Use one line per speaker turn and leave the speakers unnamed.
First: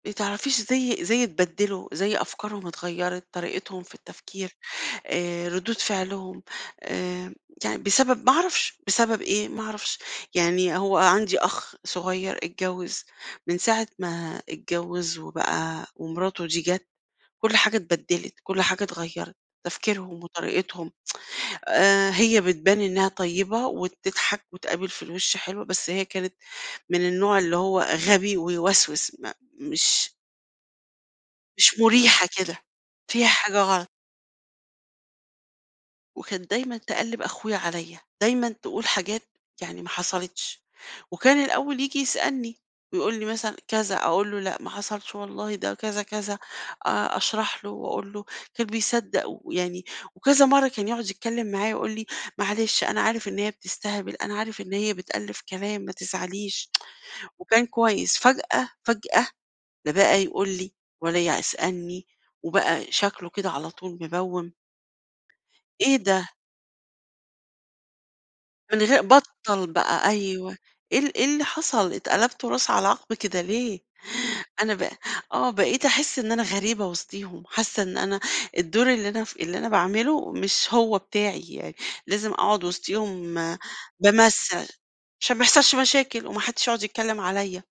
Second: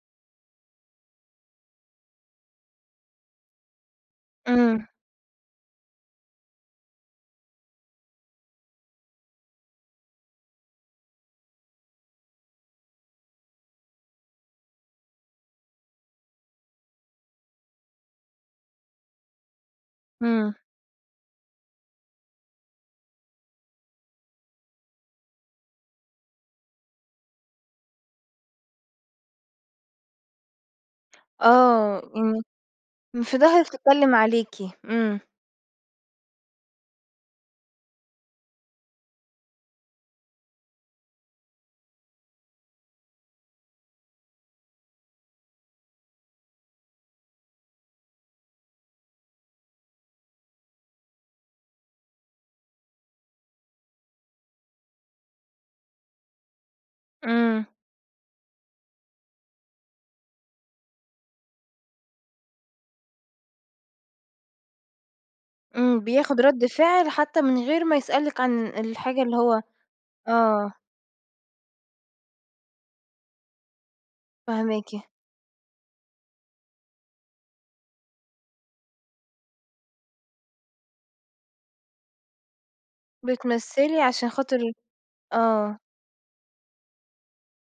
ما تعرفيش زي زي اتبدّلوا، زي أفكارهم اتغيّرت، طريقتهم في التفكير
إمم.
آآ، ردود فعلهم آآ، يعني بسبب ما اعرفش، بسبب إيه؟ ما اعرفش يعني هو عندي أخ صغيّر اتجوّز، من ساعة ما اتجوّز وبقى ومراته دي جَت كلّ حاجة اتبدّلت، كلّ حاجة اتغيّرت، تفكيرهم
إمم.
وطريقتهم، آآ، هي بتبان إنها طيبة وبتضْحك وتقابل في الوِش حلو، بس هي كانت من النوع اللي هو غبي ويوسوس، ما مش مش
آه،
مرِيحة
إمم.
كده،
م
فيها
في
حاجة
ضهرِك
غلط.
تتكلّم عليكِ، إمم.
وكانت دايمًا تقلِّب أخويا عليَّ، دايمًا تقول حاجات يعني ما حصلِتش، وكان الأول ييجي يسألني ويقول لي مثلًا كذا، أقول له: "لأ، ما حصلتش والله ده كذا، كذا." آآ، أشرَح له واقول له كان بيصدَّق ويعني وكذا مرّة كان يقعُد يتكلّم معايا ويقول لي: "معلش، أنا عارف إن هي بتستهبل، أنا عارف إن هي بتألِّف كلام ما تزعليش."
إمم.
وكان كويس، فجأة، فجأة، لا بقى يقُل لي ولا يسألني وبقى شكله كده على طول مبوِّم. إيه
إمم،
ده؟
بياخد رَد فعل، حتى من غير ما يسألِك عن
من غي
الحاجة اللي هو
بطّل بقى، أيوه
آه.
إيه ال إيه اللي حصَل اتقلبتوا راس على عَقب كده ليه؟ أنا بقى،
فاهماكِ.
آه بقيت احس إن أنا غريبة وسطيهم، حاسّة إن أنا الدور اللي أنا ف اللي أنا باعمله مش هو بتاعي، يعني لازم اقعُد وسطيهم
بتمثّلي عشان خاطر
بامثّل عشان ما يحصَلش
آه.
مشاكل وما حدّش يقعُد يتكلّم عليَّ.